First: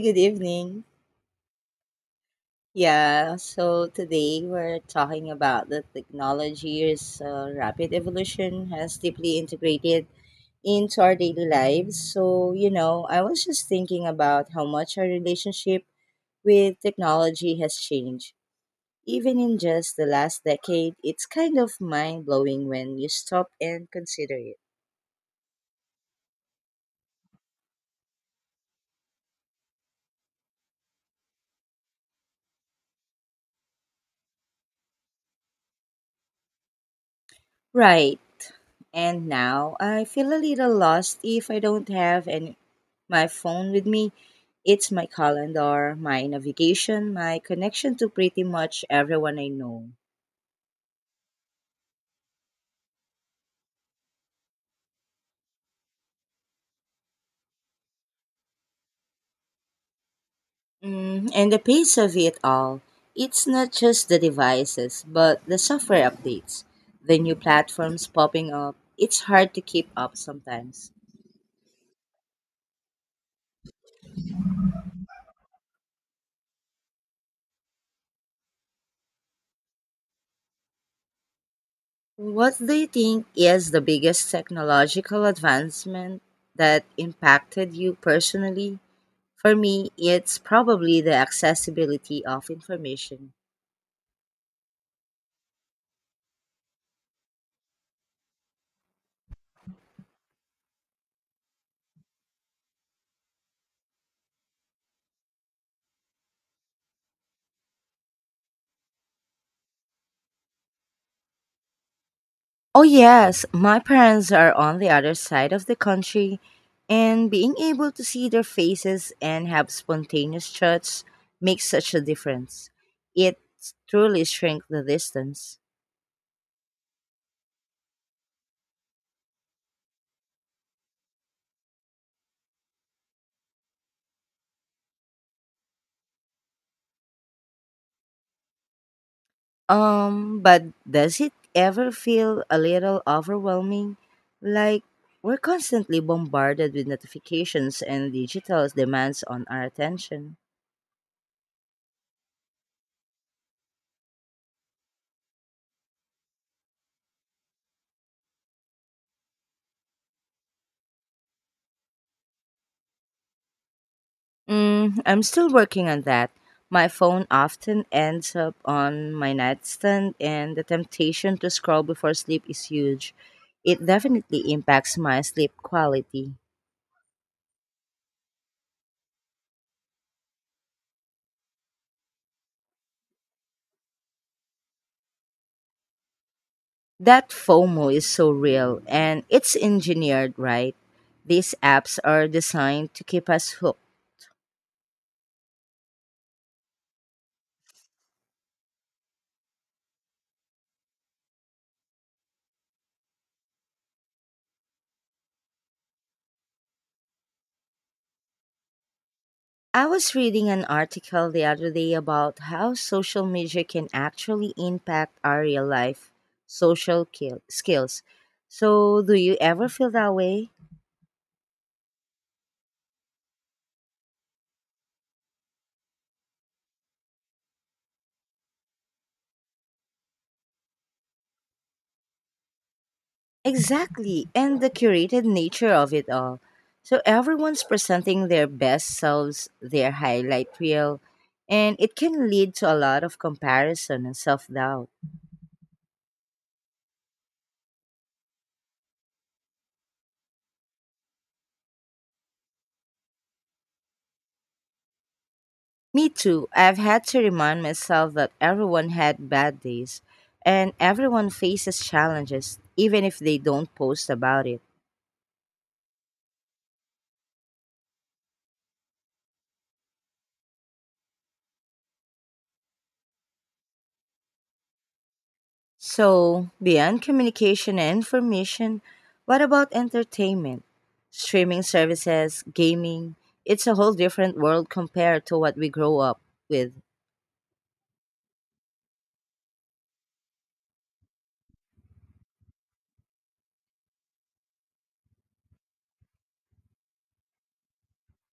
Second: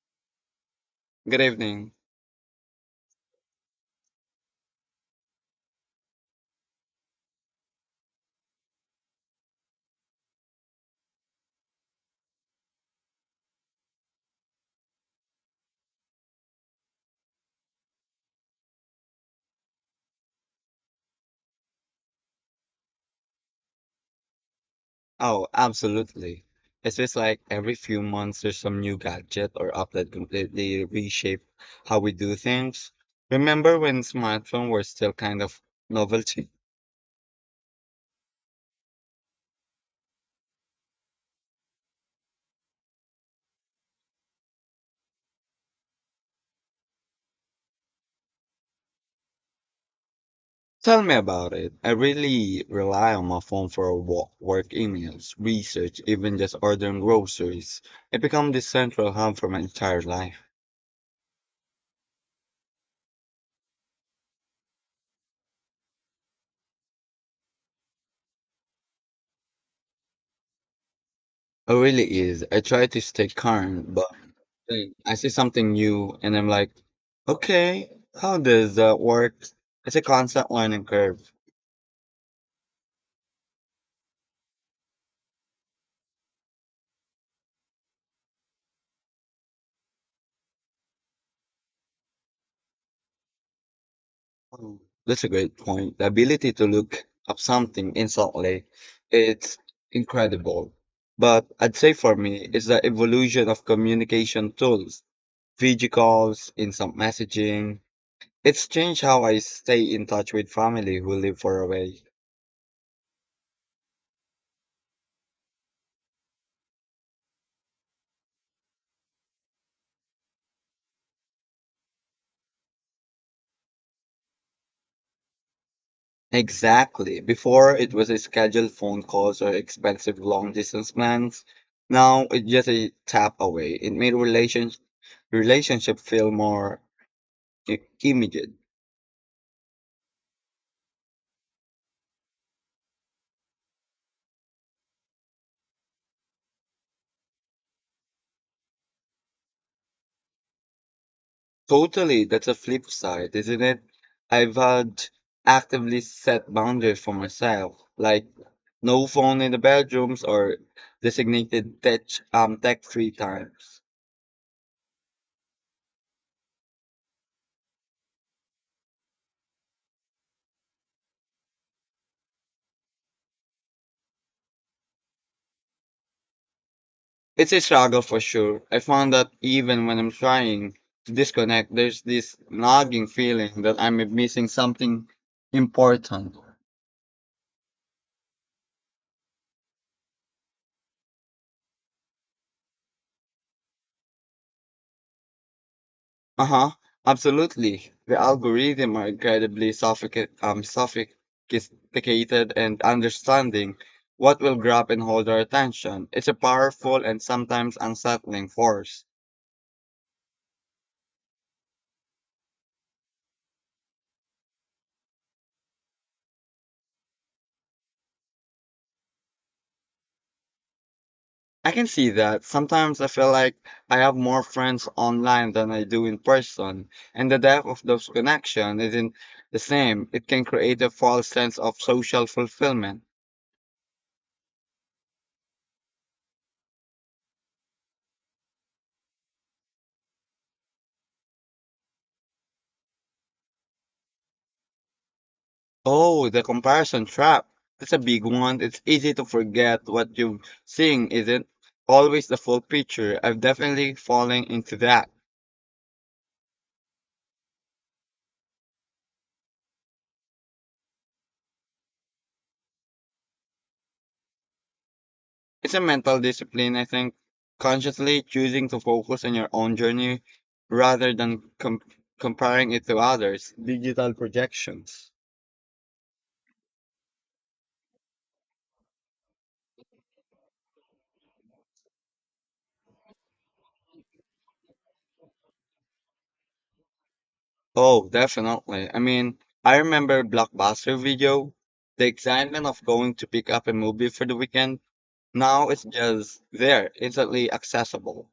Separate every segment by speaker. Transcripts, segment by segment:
Speaker 1: Good evening.
Speaker 2: Good evening.
Speaker 1: Yeah, so today we're talking about the technology's rapid evolution has deeply integrated into our daily lives. I was just thinking about how much our relationship with technology has changed. Even in just the last decade, it's kind of mind blowing when you stop and consider it.
Speaker 2: Oh, absolutely. It feels like every few months there's some new gadget or app that completely reshape how we do things. Remember when smartphones were still kind of novelty?
Speaker 1: Right. And now I feel a little lost if I don't have an my phone with me. It's my calendar, my navigation, my connection to pretty much everyone I know.
Speaker 2: Tell me about it. I really rely on my phone for work emails, research, even just ordering groceries. It became the central hub for my entire life.
Speaker 1: Mm, and the pace of it all, it's not just the devices, but the software updates, the new platforms popping up. It's hard to keep up sometimes.
Speaker 2: It really is. I try to stay current, but like, I see something new and I'm like, okay, how does that work? It's a constant learning curve.
Speaker 1: What do you think is the biggest technological advancement that impacted you personally? For me, it's probably the accessibility of information.
Speaker 2: Oh, that's a great point. The ability to look up something instantly, it's incredible. But I'd say for me, it's the evolution of communication tools, video calls, instant messaging. It's changed how I stay in touch with family who live far away.
Speaker 1: Oh, yes, my parents are on the other side of the country, and being able to see their faces and have spontaneous chats makes such a difference. It truly shrinks the distance.
Speaker 2: Exactly. Before it was a scheduled phone calls or expensive long distance plans. Now it's just a tap away. It made relationship feel more immediate.
Speaker 1: But does it ever feel a little overwhelming? Like we're constantly bombarded with notifications and digital demands on our attention.
Speaker 2: Totally, that's a flip side, isn't it? I've had actively set boundaries for myself, like no phone in the bedrooms or designated tech free times.
Speaker 1: Mm, I'm still working on that. My phone often ends up on my nightstand, and the temptation to scroll before sleep is huge. It definitely impacts my sleep quality.
Speaker 2: It's a struggle for sure. I found that even when I'm trying to disconnect, there's this nagging feeling that I'm missing something important.
Speaker 1: That FOMO is so real, and it's engineered right. These apps are designed to keep us hooked.
Speaker 2: Uh huh. Absolutely. The algorithm are incredibly sophisticated and understanding what will grab and hold our attention. It's a powerful and sometimes unsettling force.
Speaker 1: I was reading an article the other day about how social media can actually impact our real life skills. So, do you ever feel that way?
Speaker 2: I can see that. Sometimes I feel like I have more friends online than I do in person, and the depth of those connections isn't the same. It can create a false sense of social fulfillment.
Speaker 1: Exactly, and the curated nature of it all. So, everyone's presenting their best selves, their highlight reel, and it can lead to a lot of comparison and self doubt.
Speaker 2: Oh, the comparison trap. That's a big one. It's easy to forget what you're seeing isn't always the full picture. I've definitely fallen into that.
Speaker 1: Me too. I've had to remind myself that everyone had bad days and everyone faces challenges, even if they don't post about it.
Speaker 2: It's a mental discipline, I think. Consciously choosing to focus on your own journey rather than comparing it to others. Digital projections.
Speaker 1: So, beyond communication and information, what about entertainment? Streaming services, gaming, it's a whole different world compared to what we grow up with.
Speaker 2: Oh, definitely. I mean, I remember Blockbuster video, the excitement of going to pick up a movie for the weekend. Now it's just there, instantly accessible.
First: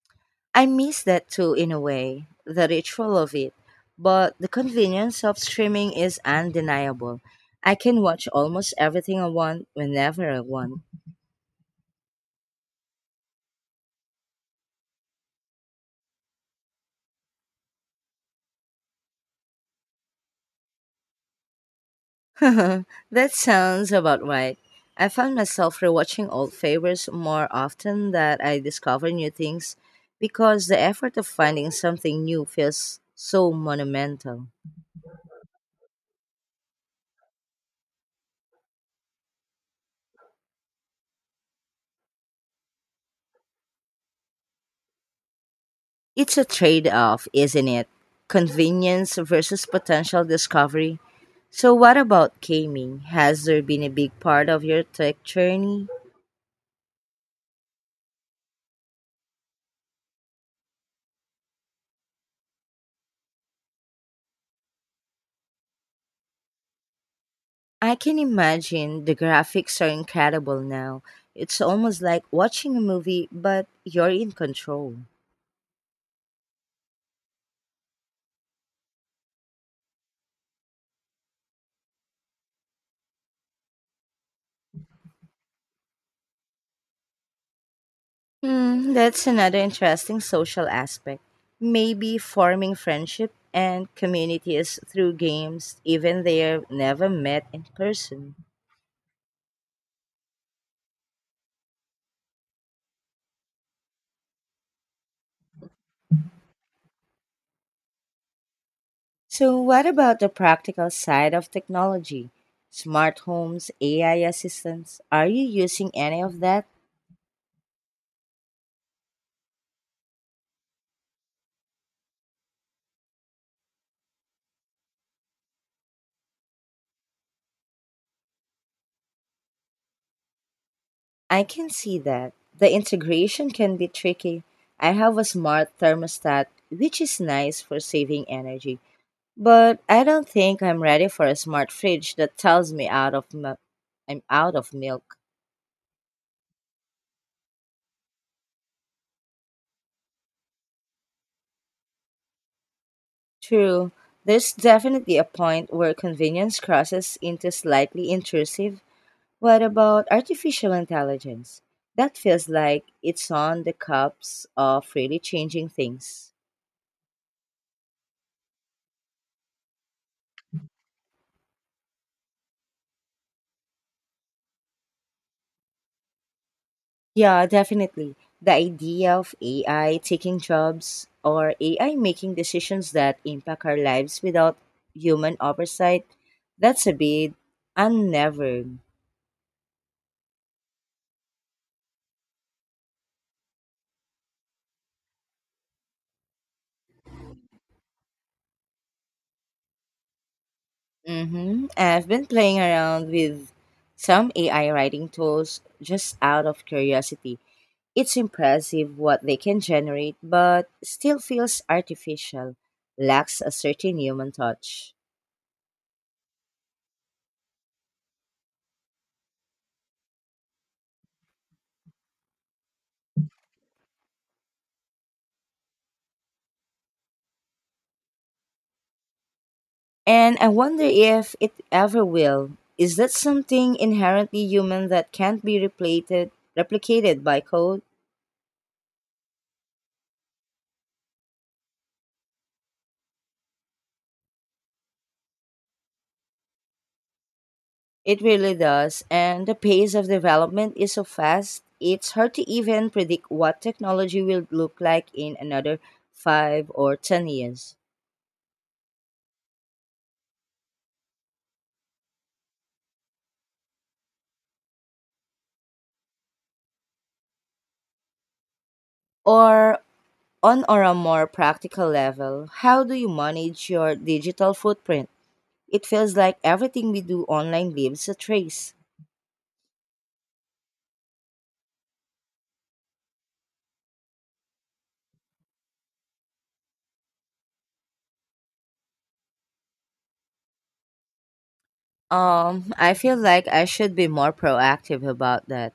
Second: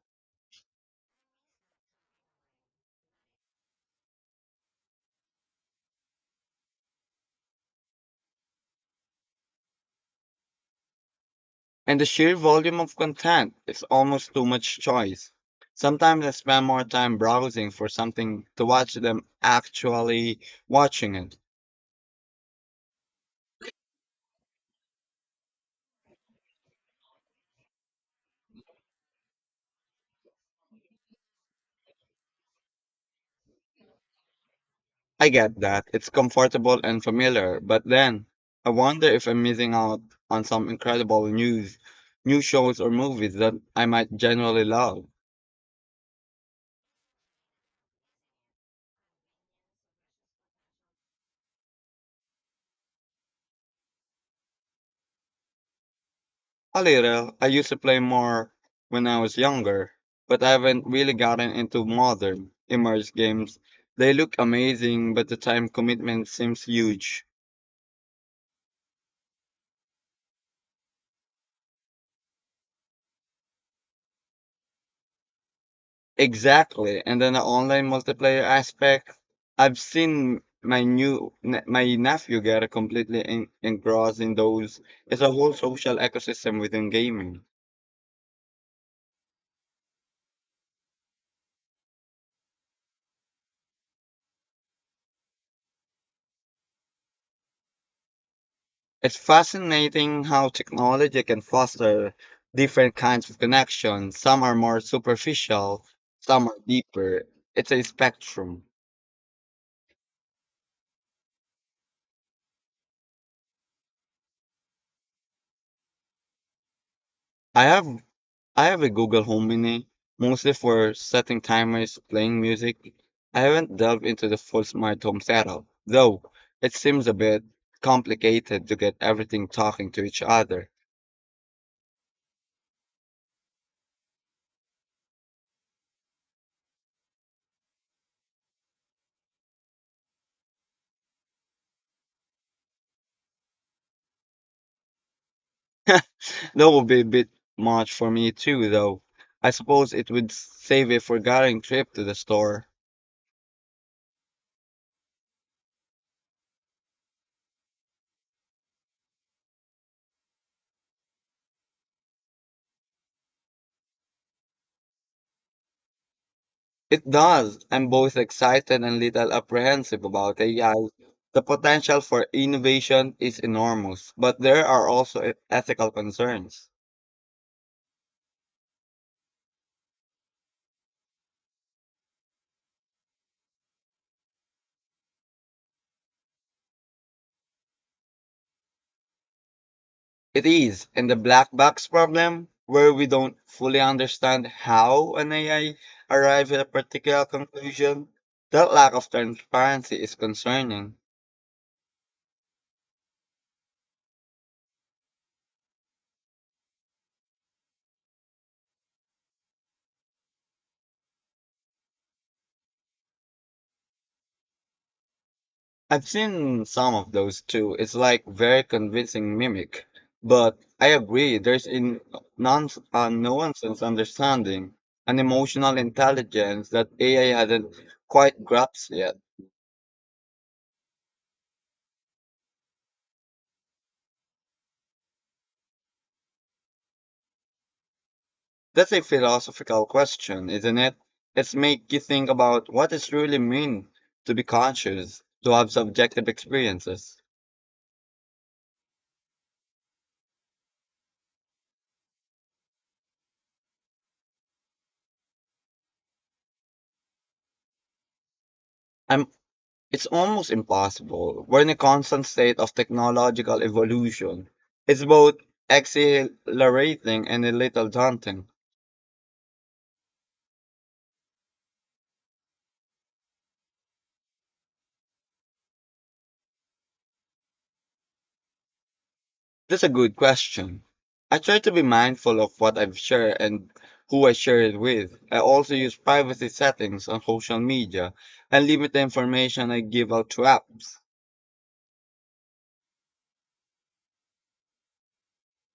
Speaker 1: I miss that too in a way, the ritual of it. But the convenience of streaming is undeniable. I can watch almost everything I want whenever I want.
Speaker 2: And the sheer volume of content is almost too much choice. Sometimes I spend more time browsing for something to watch than actually watching it.
Speaker 1: That sounds about right. I found myself rewatching old favors more often that I discover new things because the effort of finding something new feels so monumental.
Speaker 2: I get that. It's comfortable and familiar, but then I wonder if I'm missing out on some incredible news, new shows or movies that I might generally love.
Speaker 1: It's a trade off, isn't it? Convenience versus potential discovery. So, what about gaming? Has there been a big part of your tech journey?
Speaker 2: A little. I used to play more when I was younger, but I haven't really gotten into modern immersive games. They look amazing, but the time commitment seems huge.
Speaker 1: I can imagine the graphics are incredible now. It's almost like watching a movie, but you're in control.
Speaker 2: Exactly. And then the online multiplayer aspect, I've seen my my nephew get completely engrossed in those. It's a whole social ecosystem within gaming.
Speaker 1: Hmm, that's another interesting social aspect. Maybe forming friendship and communities through games, even they are never met in person.
Speaker 2: It's fascinating how technology can foster different kinds of connections. Some are more superficial, some are deeper. It's a spectrum.
Speaker 1: So, what about the practical side of technology? Smart homes, AI assistants, are you using any of that?
Speaker 2: I have I have a Google Home Mini, mostly for setting timers, playing music. I haven't delved into the full smart home setup, though it seems a bit complicated to get everything talking to each other.
Speaker 1: I can see that. The integration can be tricky. I have a smart thermostat, which is nice for saving energy, but I don't think I'm ready for a smart fridge that tells me out of milk. I'm out of milk.
Speaker 2: That would be a bit much for me too, though. I suppose it would save a forgotten trip to the store.
Speaker 1: True, there's definitely a point where convenience crosses into slightly intrusive. What about artificial intelligence? That feels like it's on the cups of really changing things.
Speaker 2: It does. I'm both excited and little apprehensive about AI. The potential for innovation is enormous, but there are also ethical concerns.
Speaker 1: Yeah, definitely. The idea of AI taking jobs or AI making decisions that impact our lives without human oversight, that's a bit unnerving.
Speaker 2: It is, and the black box problem, where we don't fully understand how an AI arrived at a particular conclusion, that lack of transparency is concerning.
Speaker 1: Mm-hmm. I've been playing around with some AI writing tools just out of curiosity. It's impressive what they can generate, but still feels artificial, lacks a certain human touch.
Speaker 2: I've seen some of those too. It's like very convincing mimic, but I agree there's in nonsense understanding an emotional intelligence that AI hadn't quite grasped yet.
Speaker 1: And I wonder if it ever will. Is that something inherently human that can't be replicated by code?
Speaker 2: That's a philosophical question, isn't it? It's make you think about what it's really mean to be conscious, to have subjective experiences.
Speaker 1: It really does, and the pace of development is so fast, it's hard to even predict what technology will look like in another 5 or 10 years.
Speaker 2: I'm, it's almost impossible. We're in a constant state of technological evolution. It's both exhilarating and a little daunting.
Speaker 1: Or, on or a more practical level, how do you manage your digital footprint? It feels like everything we do online leaves a trace.
Speaker 2: That's a good question. I try to be mindful of what I've shared and who I share it with. I also use privacy settings on social media and limit the information I give out to apps.
Speaker 1: I feel like I should be more proactive about that.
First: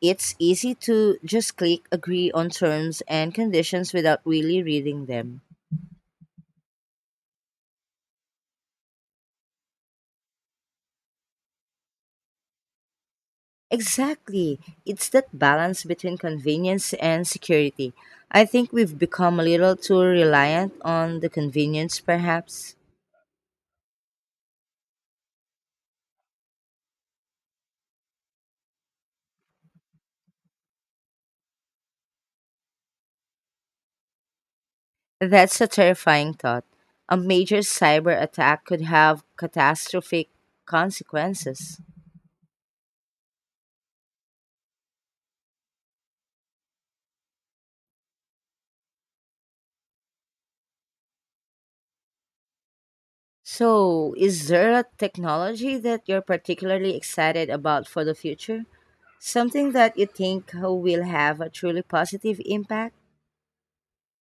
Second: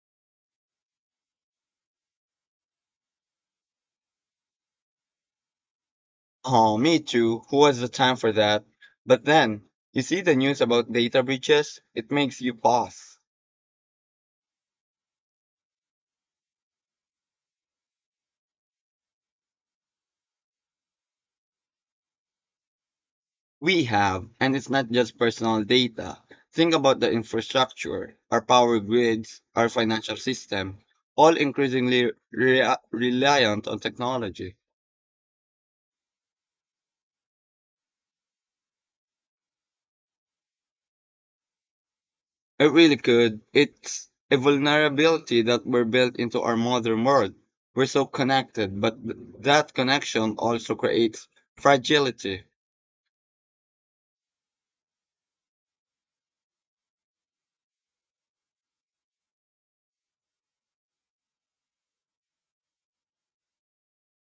Speaker 1: It's easy to just click agree on terms and conditions without really reading them.
Speaker 2: Oh, me too. Who has the time for that? But then, you see the news about data breaches? It makes you pause.
Speaker 1: Exactly. It's that balance between convenience and security. I think we've become a little too reliant on the convenience, perhaps.
Speaker 2: We have, and it's not just personal data. Think about the infrastructure, our power grids, our financial system, all increasingly reliant on technology.
Speaker 1: That's a terrifying thought. A major cyber attack could have catastrophic consequences.
Speaker 2: It really could. It's a vulnerability that we're built into our modern world. We're so connected, but that connection also creates fragility.
Speaker 1: So, is there a technology that you're particularly excited about for the future? Something that you think will have a truly positive impact?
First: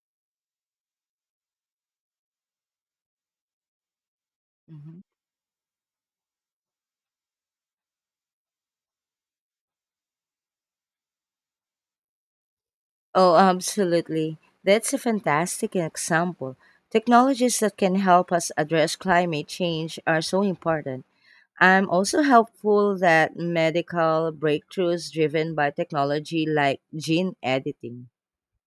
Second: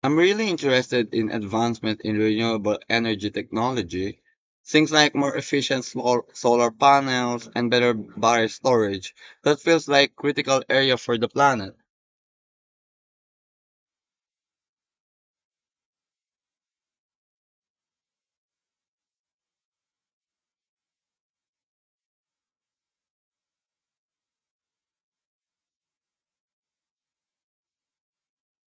Speaker 2: I'm really interested in advancement in renewable energy technology, things
Speaker 1: Hmm.
Speaker 2: like more efficient solar panels and better battery storage. That feels like critical area for the planet.
Speaker 1: Oh, absolutely. That's a fantastic example. Technologies that can help us address climate change are so important. I'm also hopeful that medical breakthroughs driven by technology like gene editing.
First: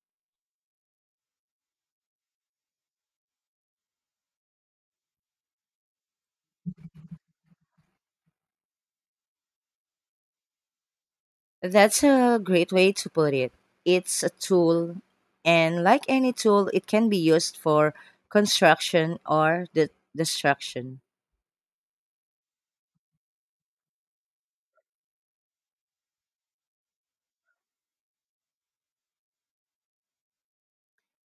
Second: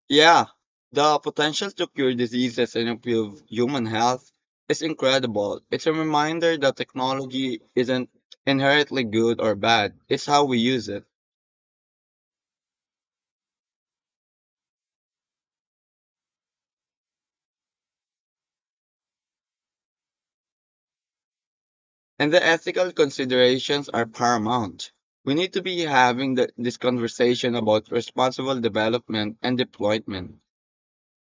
Speaker 2: Yeah, the potential to cure diseases and improve human health is incredible. It's a reminder that technology isn't inherently good or bad. It's how we use it.
Speaker 1: That's a great way to put it. It's a tool, and like any tool, it can be used for construction or destruction.
Speaker 2: And the ethical considerations are paramount. We need to be having this conversation about responsible development and deployment.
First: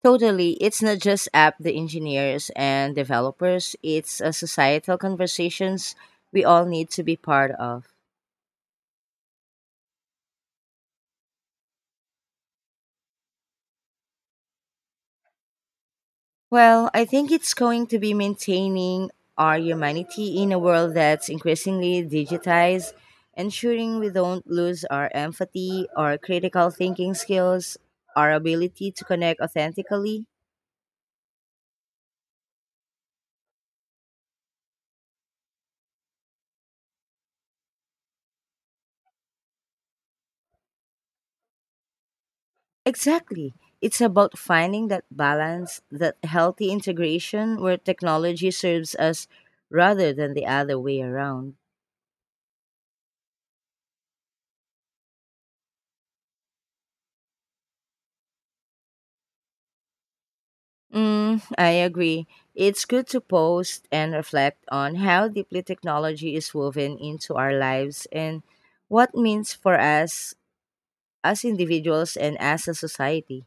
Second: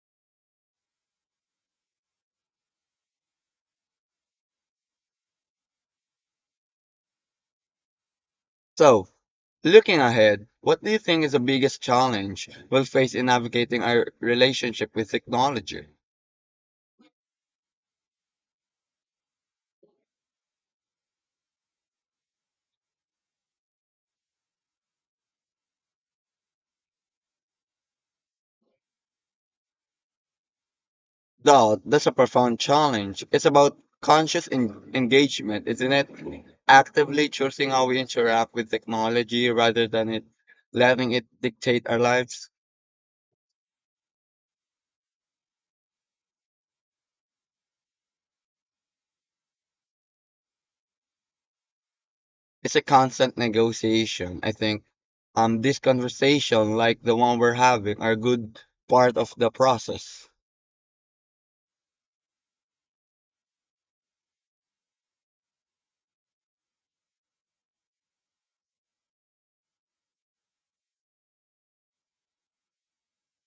Speaker 1: Totally, it's not just app the engineers and developers, it's a societal conversations we all need to be part of.
Speaker 2: So, looking ahead, what do you think is the biggest challenge we'll face in navigating our relationship with technology?
Speaker 1: Well, I think it's going to be maintaining our humanity in a world that's increasingly digitized, ensuring we don't lose our empathy, our critical thinking skills, our ability to connect authentically.
Speaker 2: Though that's a profound challenge. It's about conscious engagement, isn't it? Actively choosing how we interact with technology rather than it letting it dictate our lives.
Speaker 1: Exactly. It's about finding that balance, that healthy integration where technology serves us rather than the other way around.
Speaker 2: It's a constant negotiation. I think this conversation like the one we're having are a good part of the process.
Speaker 1: Mm, I agree. It's good to post and reflect on how deeply technology is woven into our lives and what means for us as individuals and as a society.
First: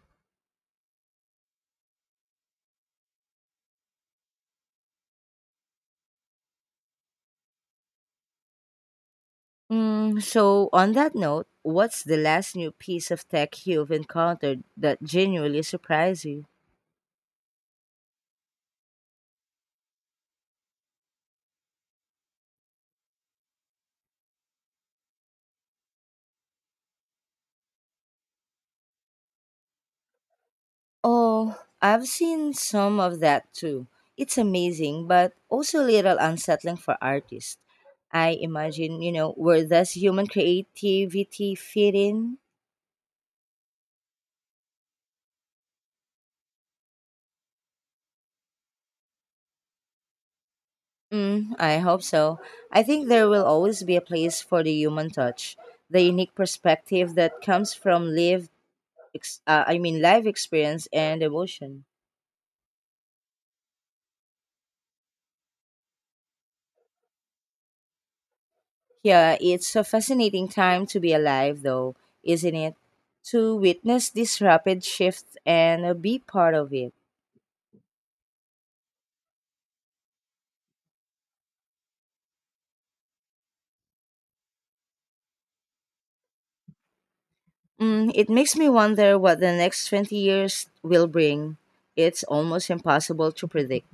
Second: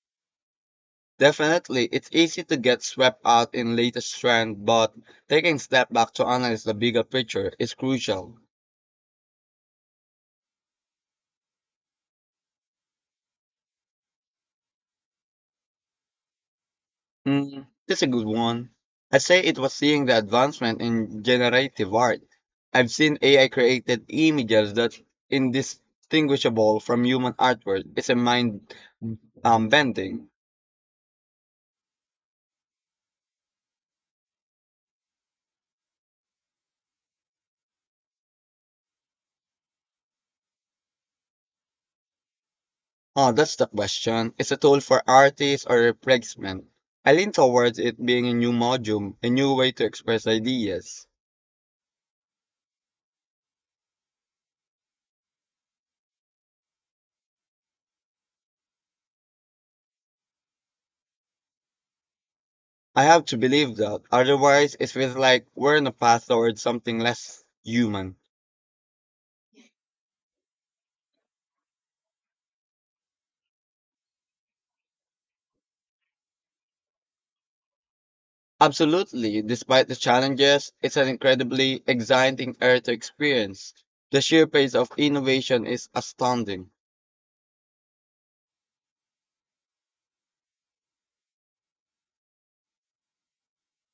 Speaker 2: Definitely, it's easy to get swept out in latest trend, but taking a step back to analyze the bigger picture is crucial.
Speaker 1: Mm, so, on that note, what's the last new piece of tech you've encountered that genuinely surprised you?
Speaker 2: That's a good one. I say it was seeing the advancement in generative art. I've seen AI created images that indistinguishable from human artwork. It's a mind bending.
Speaker 1: Oh, I've seen some of that too. It's amazing, but also a little unsettling for artists. I imagine, where does human creativity fit in?
Speaker 2: Oh, that's the question. It's a tool for artists or replacement. I lean towards it being a new module, a new way to express ideas.
Speaker 1: Mm, I hope so. I think there will always be a place for the human touch, the unique perspective that comes from lived, ex- I mean, live experience and emotion.
Speaker 2: I have to believe that, otherwise it feels like we're on a path towards something less human.
Speaker 1: Yeah, it's a fascinating time to be alive, though, isn't it? To witness this rapid shift and be part of it.
Speaker 2: Absolutely, despite the challenges, it's an incredibly exciting era to experience. The sheer pace of innovation is astounding.
Speaker 1: Mm, it makes me wonder what the next 20 years will bring. It's almost impossible to predict.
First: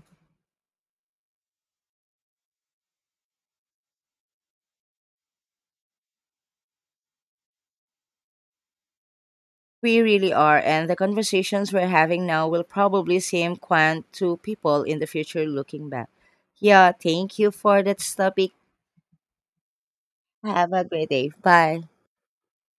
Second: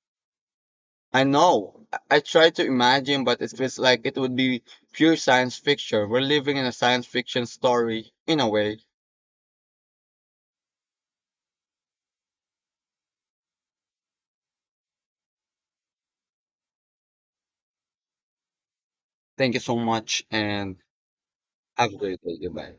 Speaker 2: I know, I try to imagine, but it feels like it would be pure science fiction. We're living in a science fiction story, in a way.
Speaker 1: We really are, and the conversations we're having now will probably seem quaint to people in the future looking back. Yeah, thank you for that topic.
Speaker 2: Thank you so much
Speaker 1: Have
Speaker 2: and
Speaker 1: a great day. Bye.
Speaker 2: have a great day. Goodbye.